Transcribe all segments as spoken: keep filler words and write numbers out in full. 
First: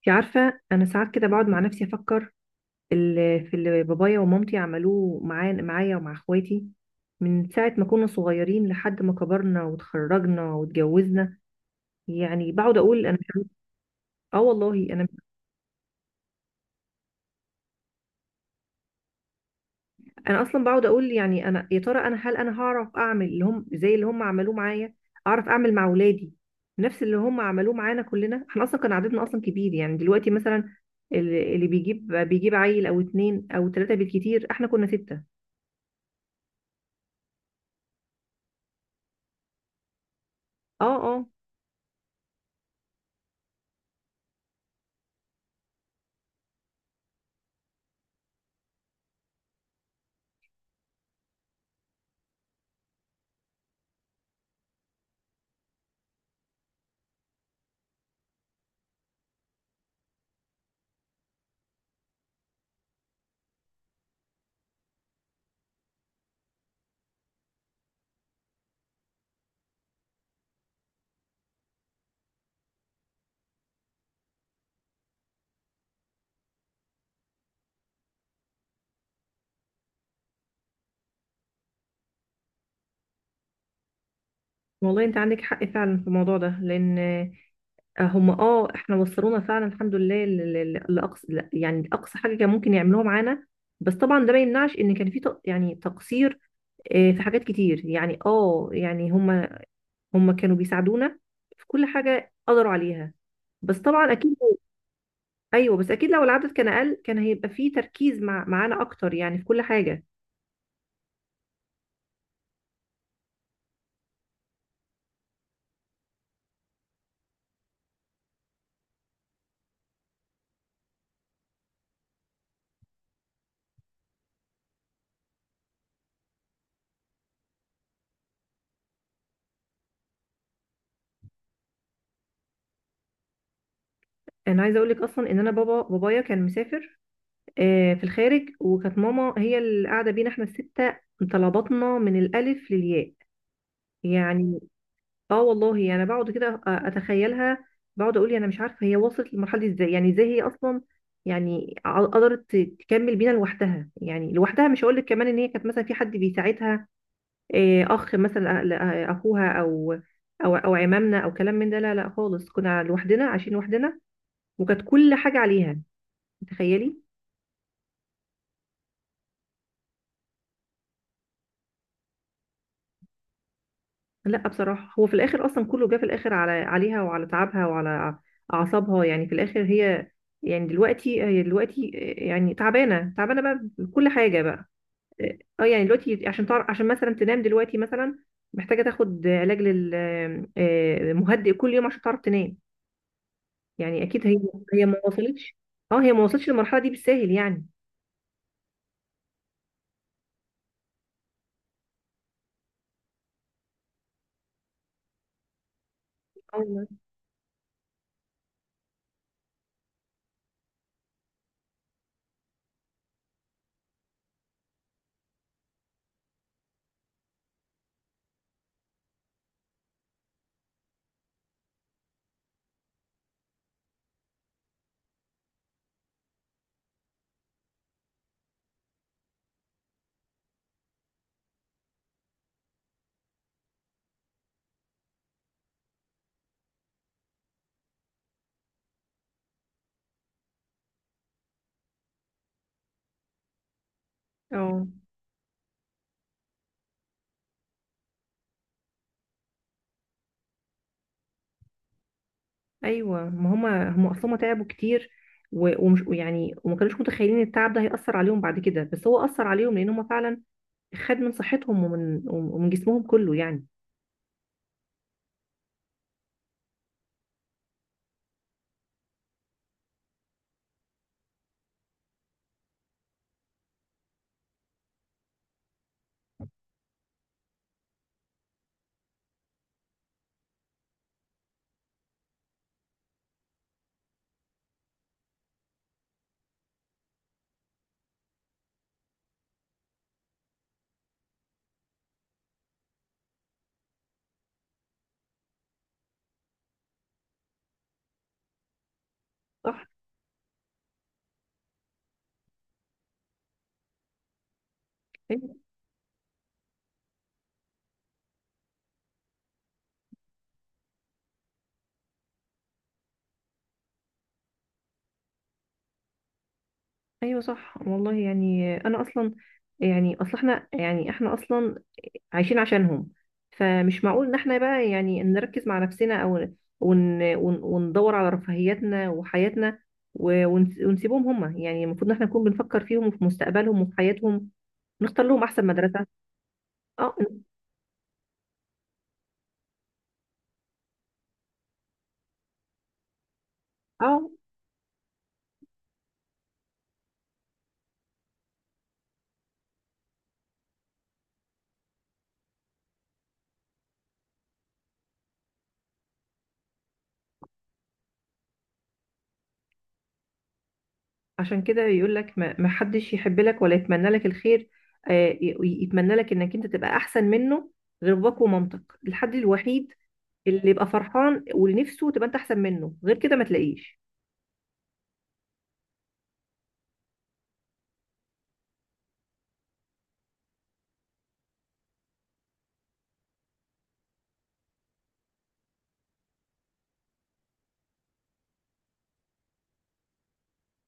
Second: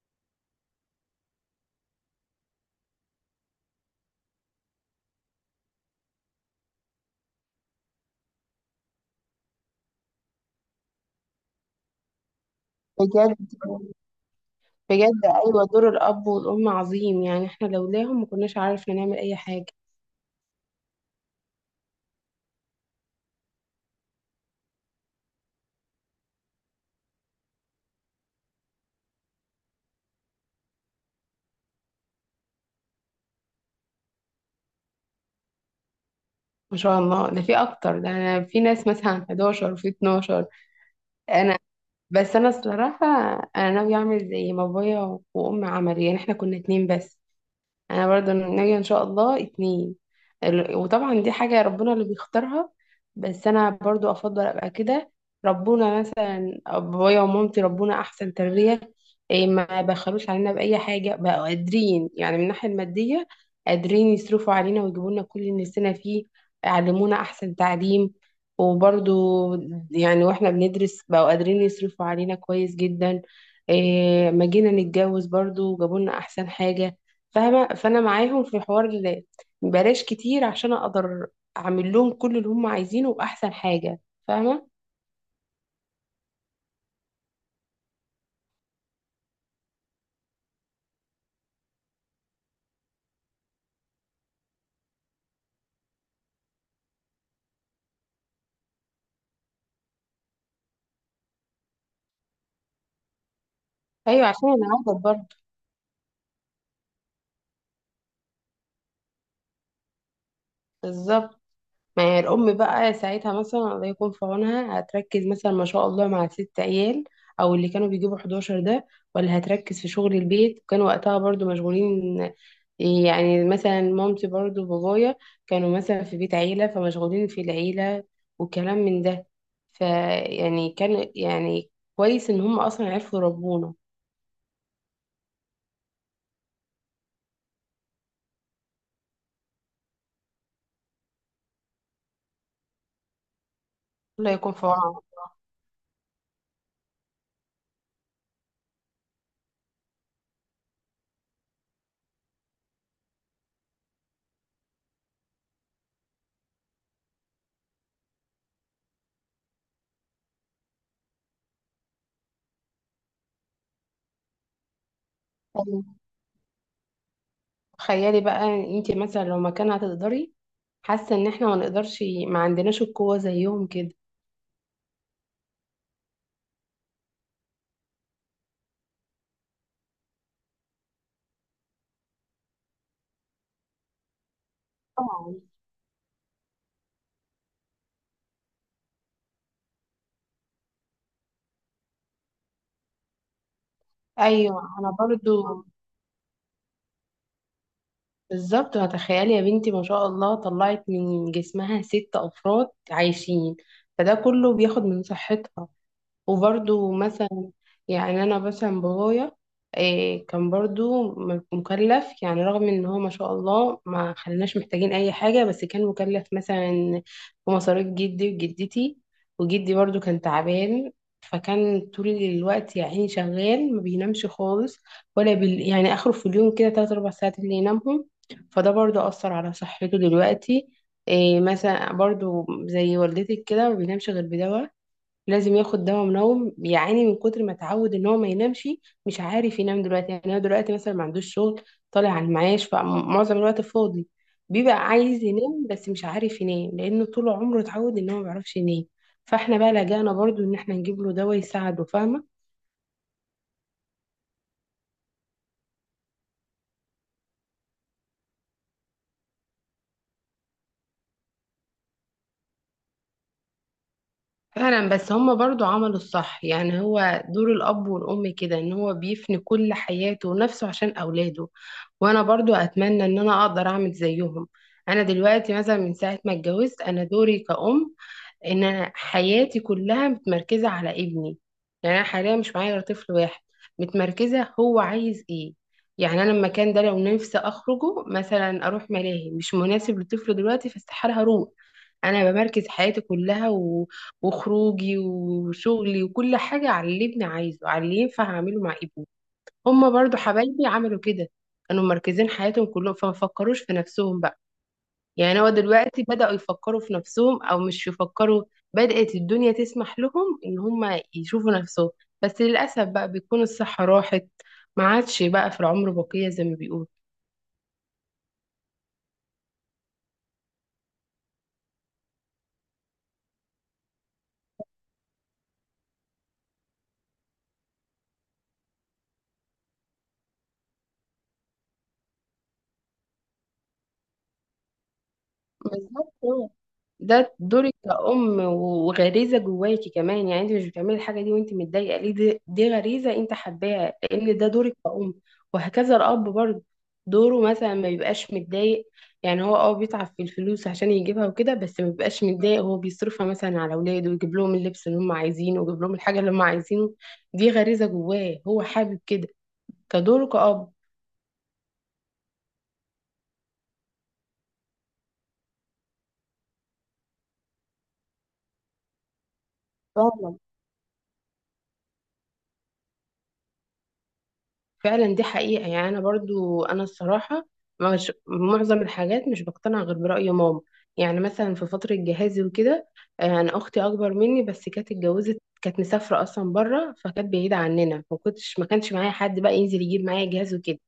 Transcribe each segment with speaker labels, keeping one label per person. Speaker 1: انت عارفه، انا ساعات كده بقعد مع نفسي افكر في اللي في اللي بابايا ومامتي عملوه معايا معايا ومع اخواتي من ساعه ما كنا صغيرين لحد ما كبرنا وتخرجنا واتجوزنا. يعني بقعد اقول انا.
Speaker 2: بجد
Speaker 1: اه والله. انا
Speaker 2: بجد ايوه دور الاب والام عظيم، يعني احنا لولاهم ما كناش عارفين نعمل اي حاجه.
Speaker 1: انا اصلا بقعد اقول، يعني انا يا ترى، انا هل انا هعرف اعمل اللي هم، زي اللي هم عملوه معايا، اعرف اعمل مع اولادي نفس اللي هم عملوه معانا كلنا. احنا اصلا كان عددنا اصلا كبير، يعني دلوقتي مثلا اللي اللي بيجيب بيجيب عيل او اتنين او تلاته بالكتير، احنا كنا سته.
Speaker 2: ما شاء الله، ده في اكتر، ده انا في ناس مثلا احد عشر وفي اتناشر.
Speaker 1: اه اه.
Speaker 2: انا بس انا الصراحه انا ناوي اعمل زي ما بابايا وامي عملوا. يعني احنا كنا اتنين بس، انا برضو ناوية ان شاء الله اتنين. ال- وطبعا دي حاجة ربنا اللي بيختارها، بس انا برضو افضل ابقى كده. ربنا مثلا بابايا ومامتي ربنا احسن تربية. إيه، ما بخلوش علينا باي حاجة، بقوا قادرين يعني من الناحية المادية قادرين يصرفوا علينا ويجيبوا لنا كل اللي نفسنا فيه، يعلمونا احسن تعليم. وبرضو يعني واحنا بندرس بقوا قادرين يصرفوا علينا كويس جدا. إيه، ما جينا نتجوز برضو جابوا لنا احسن حاجة. فاهمة؟ فأنا معاهم في حوار ال- بلاش كتير عشان أقدر أعمل لهم كل اللي هم عايزينه وأحسن حاجة. فاهمة؟
Speaker 1: والله انت عندك حق فعلا في الموضوع ده، لان آه، هم اه احنا وصلونا فعلا الحمد لله ل- ل- ل- لاقصى، لا، يعني اقصى حاجه كان ممكن يعملوها معانا. بس طبعا ده ما يمنعش ان كان في تق- يعني تقصير. آه، في حاجات كتير، يعني اه يعني هم، هم كانوا بيساعدونا في كل حاجه قدروا عليها. بس طبعا
Speaker 2: أيوة
Speaker 1: اكيد.
Speaker 2: عشان أنا عارفة برضه.
Speaker 1: ايوه بس اكيد لو العدد كان اقل كان هيبقى في تركيز مع معانا اكتر، يعني في كل حاجه.
Speaker 2: بالظبط، ما هي الأم بقى ساعتها مثلا الله يكون في عونها، هتركز مثلا ما شاء الله مع ست عيال، أو اللي كانوا بيجيبوا احد عشر ده؟ ولا هتركز في شغل البيت؟ كان وقتها برضو مشغولين، يعني مثلا مامتي برضو بابايا كانوا مثلا في بيت عيلة فمشغولين في العيلة وكلام من ده. فيعني كان يعني كويس إن هم أصلا عرفوا يربونا.
Speaker 1: انا عايزه اقول لك اصلا ان انا بابا بابايا كان مسافر آه، في الخارج، وكانت ماما هي اللي قاعده بينا احنا السته، مطلع بطننا من الالف للياء
Speaker 2: الله يكون
Speaker 1: يعني.
Speaker 2: في
Speaker 1: اه والله انا يعني بقعد كده أ- اتخيلها. بقعد اقول انا مش عارفه هي وصلت للمرحله دي ازاي، يعني ازاي هي اصلا يعني ع- قدرت تكمل بينا لوحدها. يعني لوحدها، مش هقول لك كمان ان هي كانت مثلا في حد بيساعدها آه، اخ مثلا، أ- ل- آه، اخوها، او او او عمامنا او كلام من ده. لا لا خالص، كنا لوحدنا، عايشين لوحدنا، وكانت كل حاجه عليها.
Speaker 2: عونهم.
Speaker 1: تخيلي.
Speaker 2: تخيلي بقى، انتي مثلا لو مكان هتقدري؟ حاسة إن احنا ما نقدرش، ما عندناش القوة زيهم كده.
Speaker 1: لا بصراحة هو في الآخر أصلا كله جه في الآخر على، عليها وعلى تعبها وعلى أعصابها. يعني في الآخر هي، يعني دلوقتي، هي دلوقتي يعني تعبانة، تعبانة بقى بكل حاجة بقى.
Speaker 2: طبعا.
Speaker 1: اه، يعني دلوقتي عشان تعرف، عشان مثلا تنام دلوقتي مثلا محتاجة تاخد علاج لل آه، مهدئ كل يوم عشان تعرف تنام. يعني أكيد هي،
Speaker 2: ايوه
Speaker 1: هي
Speaker 2: انا
Speaker 1: ما وصلتش.
Speaker 2: برضو.
Speaker 1: اه، هي ما وصلتش للمرحلة دي بالساهل يعني.
Speaker 2: بالظبط، هتخيلي يا بنتي ما شاء الله طلعت من جسمها ست افراد عايشين، فده كله بياخد من صحتها.
Speaker 1: اه والله.
Speaker 2: وبرضو مثلا يعني انا مثلا بابايا إيه كان برضو م- مكلف، يعني رغم ان هو ما شاء الله ما خلناش محتاجين اي حاجة، بس كان مكلف مثلا بمصاريف جدي وجدتي. وجدي برضو كان تعبان، فكان طول الوقت يا عيني شغال ما بينامش خالص، ولا بال... يعني اخره في اليوم كده تلات اربع ساعات اللي ينامهم. فده برضو اثر على صحته دلوقتي. إيه، مثلا برضو زي والدتك كده ما بينامش غير بدواء، لازم ياخد دواء منوم، بيعاني من كتر ما اتعود ان هو ما ينامش. مش عارف ينام دلوقتي، يعني هو دلوقتي مثلا ما عندوش شغل، طالع على المعاش فمعظم الوقت فاضي،
Speaker 1: اه.
Speaker 2: بيبقى عايز ينام بس مش عارف ينام لانه طول عمره اتعود ان هو ما بيعرفش ينام. فاحنا بقى لجأنا برضو ان احنا نجيب له دواء يساعده. فاهمة؟
Speaker 1: ايوه، ما هما هما اصلا تعبوا كتير، و- ومش يعني، وما كانوش متخيلين التعب ده هيأثر عليهم بعد كده، بس هو أثر عليهم، لأن هما فعلا خد من صحتهم ومن ومن جسمهم كله يعني.
Speaker 2: فعلا، بس هما برضو عملوا الصح. يعني هو دور الأب والأم كده إن هو بيفني كل حياته ونفسه عشان أولاده، وأنا برضو أتمنى إن أنا أقدر أعمل زيهم. أنا دلوقتي مثلا من ساعة ما اتجوزت أنا دوري كأم ان انا حياتي كلها متمركزه على ابني. يعني انا حاليا مش معايا غير طفل واحد، متمركزه هو عايز ايه. يعني انا المكان ده لو نفسي اخرجه مثلا اروح ملاهي مش مناسب للطفل دلوقتي فاستحاله هروح. انا بمركز حياتي كلها و... وخروجي وشغلي وكل حاجه على اللي ابني عايزه، على اللي ينفع اعمله مع ابني. هما
Speaker 1: صح.
Speaker 2: برضو حبايبي عملوا كده، كانوا مركزين حياتهم كلهم فما فكروش في نفسهم بقى. يعني هو
Speaker 1: ايوه.
Speaker 2: دلوقتي بدأوا يفكروا في نفسهم او مش يفكروا، بدأت الدنيا تسمح لهم ان هم يشوفوا نفسهم، بس للأسف بقى بيكون الصحة راحت، ما عادش بقى في العمر بقية زي ما بيقولوا.
Speaker 1: أيوة صح والله. يعني انا اصلا، يعني اصل احنا، يعني احنا اصلا عايشين عشانهم، فمش معقول ان احنا بقى يعني نركز مع نفسنا، او ون ون وندور على رفاهيتنا وحياتنا و- ونس- ونسيبهم هما. يعني المفروض ان احنا نكون بنفكر فيهم وفي مستقبلهم وفي حياتهم، نختار لهم احسن مدرسه.
Speaker 2: بالظبط،
Speaker 1: اه.
Speaker 2: ده دورك كأم وغريزة جواكي كمان. يعني انت مش بتعملي الحاجة دي وانت متضايقة، ليه؟ دي، دي غريزة انت حباها
Speaker 1: اه.
Speaker 2: لان ده دورك كأم. وهكذا الأب برضه، دوره مثلا ما بيبقاش متضايق. يعني هو اه بيتعب في الفلوس عشان يجيبها وكده، بس ما بيبقاش متضايق، هو بيصرفها مثلا على أولاده ويجيب لهم اللبس اللي هم عايزينه ويجيب لهم الحاجة اللي هم عايزينه. دي غريزة جواه، هو حابب كده، كدوره كأب.
Speaker 1: عشان كده يقول لك ما ما حدش يحب لك ولا يتمنى لك الخير آه، ي- يتمنى لك انك انت تبقى احسن منه غير باباك ومامتك. الحد الوحيد
Speaker 2: فاهمة؟
Speaker 1: اللي يبقى فرحان ونفسه تبقى انت احسن منه، غير كده ما تلاقيش.
Speaker 2: فعلا دي حقيقة. يعني أنا برضو أنا الصراحة مش، معظم الحاجات مش بقتنع غير برأي ماما. يعني مثلا في فترة جهازي وكده، آه، أنا أختي أكبر مني بس كانت اتجوزت، كانت مسافرة أصلا بره فكانت بعيدة عننا، ما كنتش ما كانش معايا حد بقى ينزل يجيب معايا جهاز وكده.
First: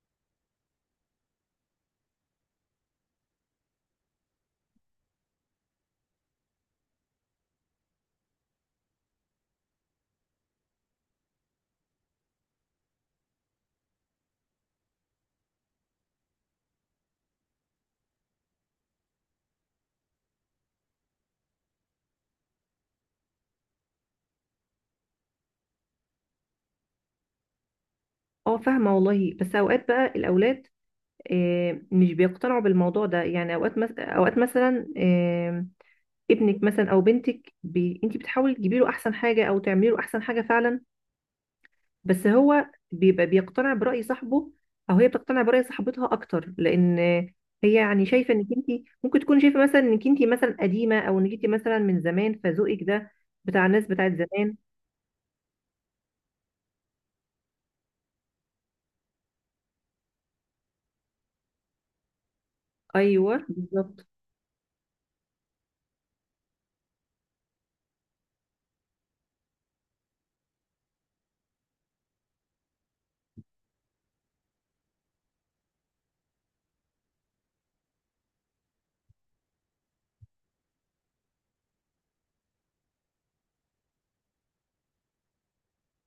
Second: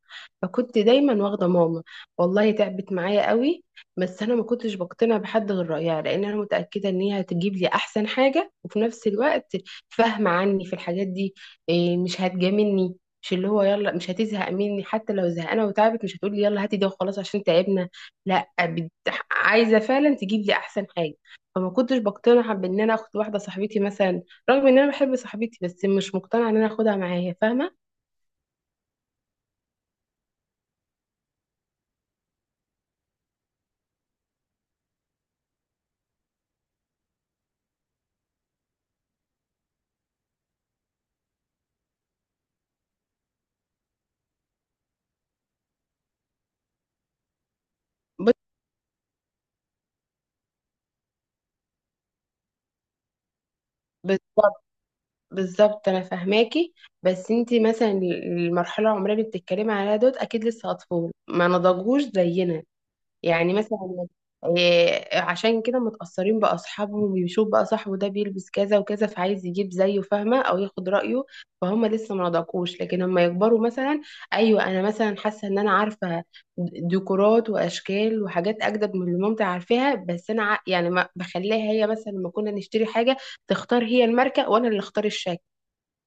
Speaker 2: فكنت دايما واخدة ماما، والله تعبت معايا قوي. بس أنا ما كنتش بقتنع بحد غير رأيها لأن أنا متأكدة إن هي هتجيب لي أحسن حاجة، وفي نفس الوقت فاهمة عني في الحاجات دي. إيه، مش هتجاملني، مش اللي هو يلا، مش هتزهق مني حتى لو زهقانه وتعبت، مش هتقولي يلا هاتي ده وخلاص عشان تعبنا. لا، بت- عايزه فعلا تجيب لي احسن حاجه. فما كنتش بقتنع بان انا اخد واحده صاحبتي مثلا، رغم ان انا بحب صاحبتي بس مش مقتنعه ان انا اخدها معايا. فاهمه؟
Speaker 1: اه فاهمه والله. بس اوقات بقى الاولاد آه، مش بيقتنعوا بالموضوع ده، يعني اوقات مس... اوقات مثلا آه، ابنك مثلا او بنتك بي... انت بتحاولي تجيبي له احسن حاجه او تعملي له احسن حاجه فعلا، بس هو بيبقى بيقتنع برأي صاحبه، او هي بتقتنع برأي صاحبتها اكتر، لان هي يعني شايفه انك
Speaker 2: بص-
Speaker 1: انت، ممكن تكون شايفه مثلا انك انت مثلا قديمه، او انك انت مثلا من زمان، فذوقك ده بتاع الناس بتاعت زمان.
Speaker 2: بالظبط. بالظبط انا فاهماكي. بس انتي مثلا المرحله العمريه اللي بتتكلمي عليها دوت اكيد لسه اطفال ما نضجوش زينا.
Speaker 1: ايوه
Speaker 2: يعني
Speaker 1: بالظبط.
Speaker 2: مثلا إيه، عشان كده متأثرين بأصحابهم، ويشوف بقى صاحبه ده بيلبس كذا وكذا فعايز يجيب زيه، فاهمة؟ أو ياخد رأيه. فهم لسه ما نضجوش، لكن لما يكبروا مثلا، أيوة أنا مثلا حاسة إن أنا عارفة ديكورات وأشكال وحاجات أجدد من اللي مامتي عارفاها، بس أنا ع- يعني ما بخليها هي، مثلا لما كنا نشتري حاجة تختار هي الماركة وأنا اللي أختار الشكل.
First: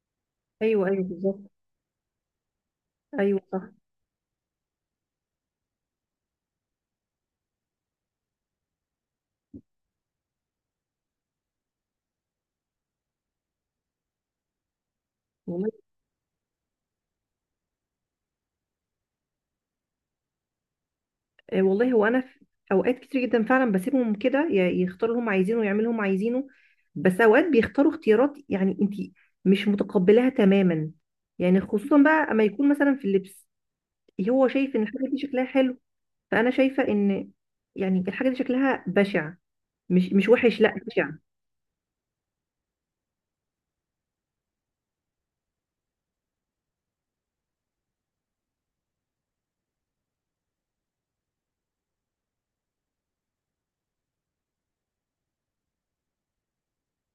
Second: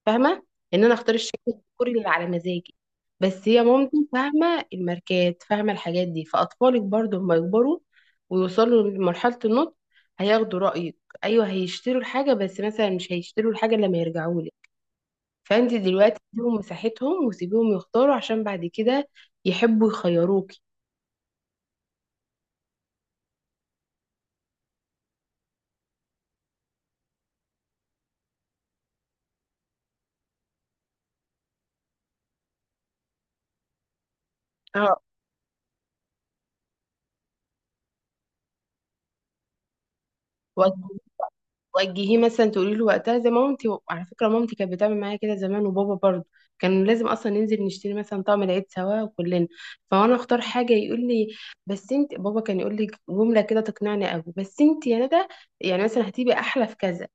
Speaker 2: فاهمه؟ ان
Speaker 1: ايوه
Speaker 2: انا
Speaker 1: ايوه
Speaker 2: اختار الشكل
Speaker 1: بالظبط.
Speaker 2: الديكوري اللي على مزاجي،
Speaker 1: ايوه
Speaker 2: بس
Speaker 1: صح
Speaker 2: هي مامتي فاهمه الماركات فاهمه الحاجات دي. فاطفالك برضو لما يكبروا ويوصلوا لمرحله النضج هياخدوا رايك. ايوه هيشتروا الحاجه، بس مثلا مش هيشتروا الحاجه إلا لما يرجعوا لك.
Speaker 1: والله.
Speaker 2: فانت دلوقتي اديهم مساحتهم وسيبيهم يختاروا، عشان بعد كده يحبوا يخيروكي.
Speaker 1: آه، والله هو انا في اوقات كتير جدا فعلا بسيبهم كده ي- يختاروا اللي هم عايزينه ويعملوا اللي هم عايزينه، بس اوقات بيختاروا اختيارات يعني انت مش متقبلاها تماما. يعني خصوصا بقى اما يكون مثلا في اللبس، هو شايف ان الحاجه دي شكلها حلو، فانا شايفه ان يعني الحاجه دي شكلها بشع، مش مش وحش،
Speaker 2: اه،
Speaker 1: لا بشع.
Speaker 2: وجهيه مثلا تقولي له وقتها زي مامتي، على فكره مامتي كانت بتعمل معايا كده زمان، وبابا برضه كان لازم اصلا ننزل نشتري مثلا طعم العيد سوا وكلنا. فانا اختار حاجه يقول لي، بس انت بابا كان يقول لي جمله كده تقنعني قوي، بس انت يا ندى يعني مثلا هتبقي احلى في كذا،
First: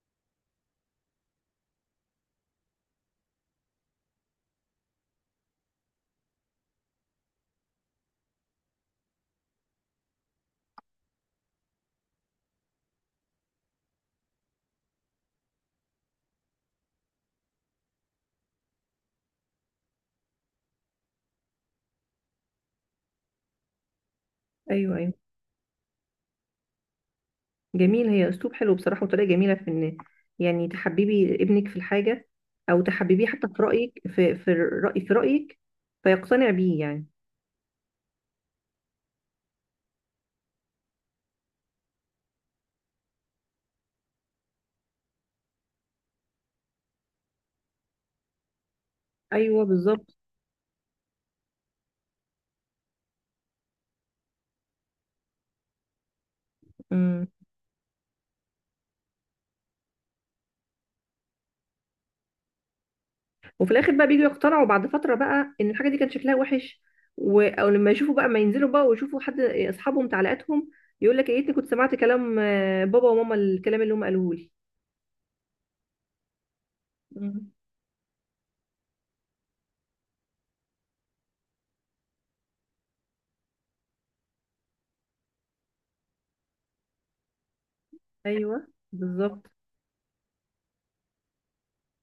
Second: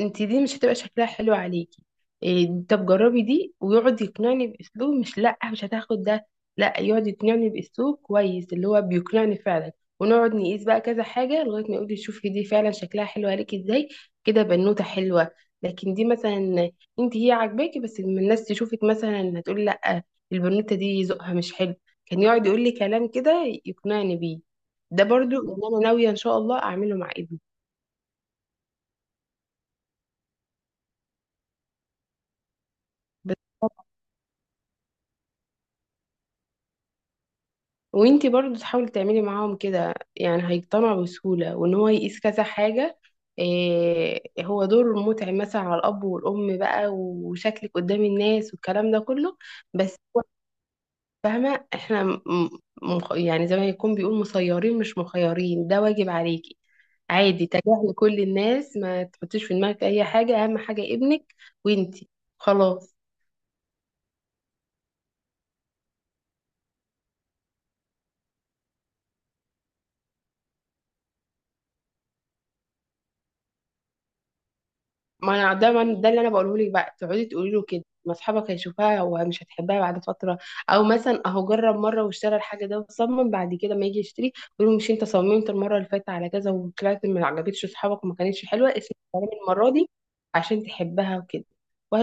Speaker 2: انت دي مش هتبقى شكلها حلو عليكي، إيه طب جربي دي. ويقعد يقنعني باسلوب مش، لا مش هتاخد ده، لا يقعد يقنعني باسلوب كويس اللي هو بيقنعني فعلا. ونقعد نقيس بقى كذا حاجه لغايه ما يقول لي شوفي دي فعلا شكلها حلو عليكي ازاي، كده بنوته حلوه. لكن دي مثلا انت هي عاجباكي، بس لما الناس تشوفك مثلا هتقول لا البنوته دي ذوقها مش حلو. كان يقعد يقول لي كلام كده يقنعني بيه.
Speaker 1: ايوه.
Speaker 2: ده
Speaker 1: ايوه.
Speaker 2: برضو اللي انا ناويه ان شاء الله اعمله مع ابني.
Speaker 1: جميل، هي اسلوب حلو بصراحه وطريقه جميله في ان يعني تحببي ابنك في الحاجه، او تحببيه حتى في رايك، في في الراي في رايك فيقتنع بيه يعني.
Speaker 2: وانتي برضو تحاولي تعملي معاهم كده، يعني هيقتنعوا بسهولة، وان هو يقيس كذا حاجة. إيه، هو دور متعب مثلا على الأب والأم بقى، وشكلك قدام الناس والكلام ده كله،
Speaker 1: ايوه
Speaker 2: بس
Speaker 1: بالظبط.
Speaker 2: هو، فاهمة؟ احنا م- مخ، يعني زي ما يكون بيقول مسيرين مش مخيرين، ده واجب عليكي.
Speaker 1: امم.
Speaker 2: عادي تجاهلي كل الناس، ما تحطيش في دماغك أي حاجة، أهم حاجة ابنك وانتي، خلاص.
Speaker 1: وفي الاخر بقى بيجوا يقتنعوا بعد فتره بقى ان الحاجه دي كان شكلها وحش، و... او لما يشوفوا بقى، ما ينزلوا بقى ويشوفوا حد اصحابهم تعليقاتهم، يقول لك يا ريتني كنت سمعت كلام آه، بابا وماما، الكلام اللي هم قالوه لي.
Speaker 2: ما انا ده من ده اللي انا بقوله لك بقى، تقعدي
Speaker 1: مم.
Speaker 2: تقولي له كده ما اصحابك هيشوفها ومش هتحبها بعد فتره. او مثلا اهو جرب مره واشترى الحاجه ده وصمم، بعد كده ما يجي يشتري يقول له مش انت صممت المره اللي فاتت على كذا وطلعت ما عجبتش اصحابك وما كانتش
Speaker 1: ايوه
Speaker 2: حلوه، اسمع كلامي
Speaker 1: بالظبط.
Speaker 2: المره دي عشان تحبها وكده.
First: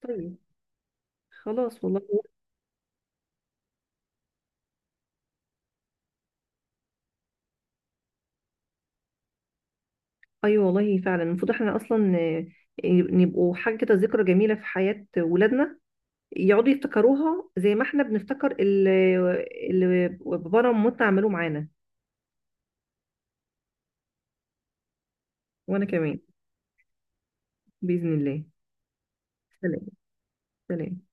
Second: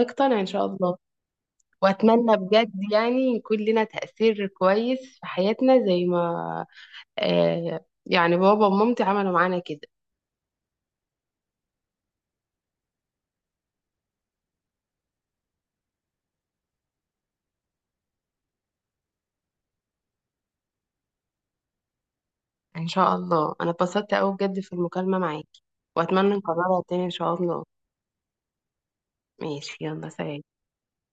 Speaker 1: طيب
Speaker 2: ان شاء الله.
Speaker 1: خلاص والله.
Speaker 2: واتمنى بجد يعني يكون لنا تاثير كويس في حياتنا زي ما آه يعني بابا ومامتي عملوا معانا كده.
Speaker 1: ايوه والله فعلا المفروض احنا اصلا ن- نبقوا حاجه كده، ذكرى جميله في حياه ولادنا، يقعدوا يفتكروها زي ما احنا بنفتكر ال- اللي بابانا ومامتنا عملوه معانا.
Speaker 2: ان شاء الله انا اتبسطت قوي بجد في المكالمة معاكي،
Speaker 1: وانا كمان.
Speaker 2: واتمنى نكررها تاني ان شاء الله.
Speaker 1: باذن الله.
Speaker 2: ماشي،
Speaker 1: سلام.
Speaker 2: يلا سلام.
Speaker 1: سلام.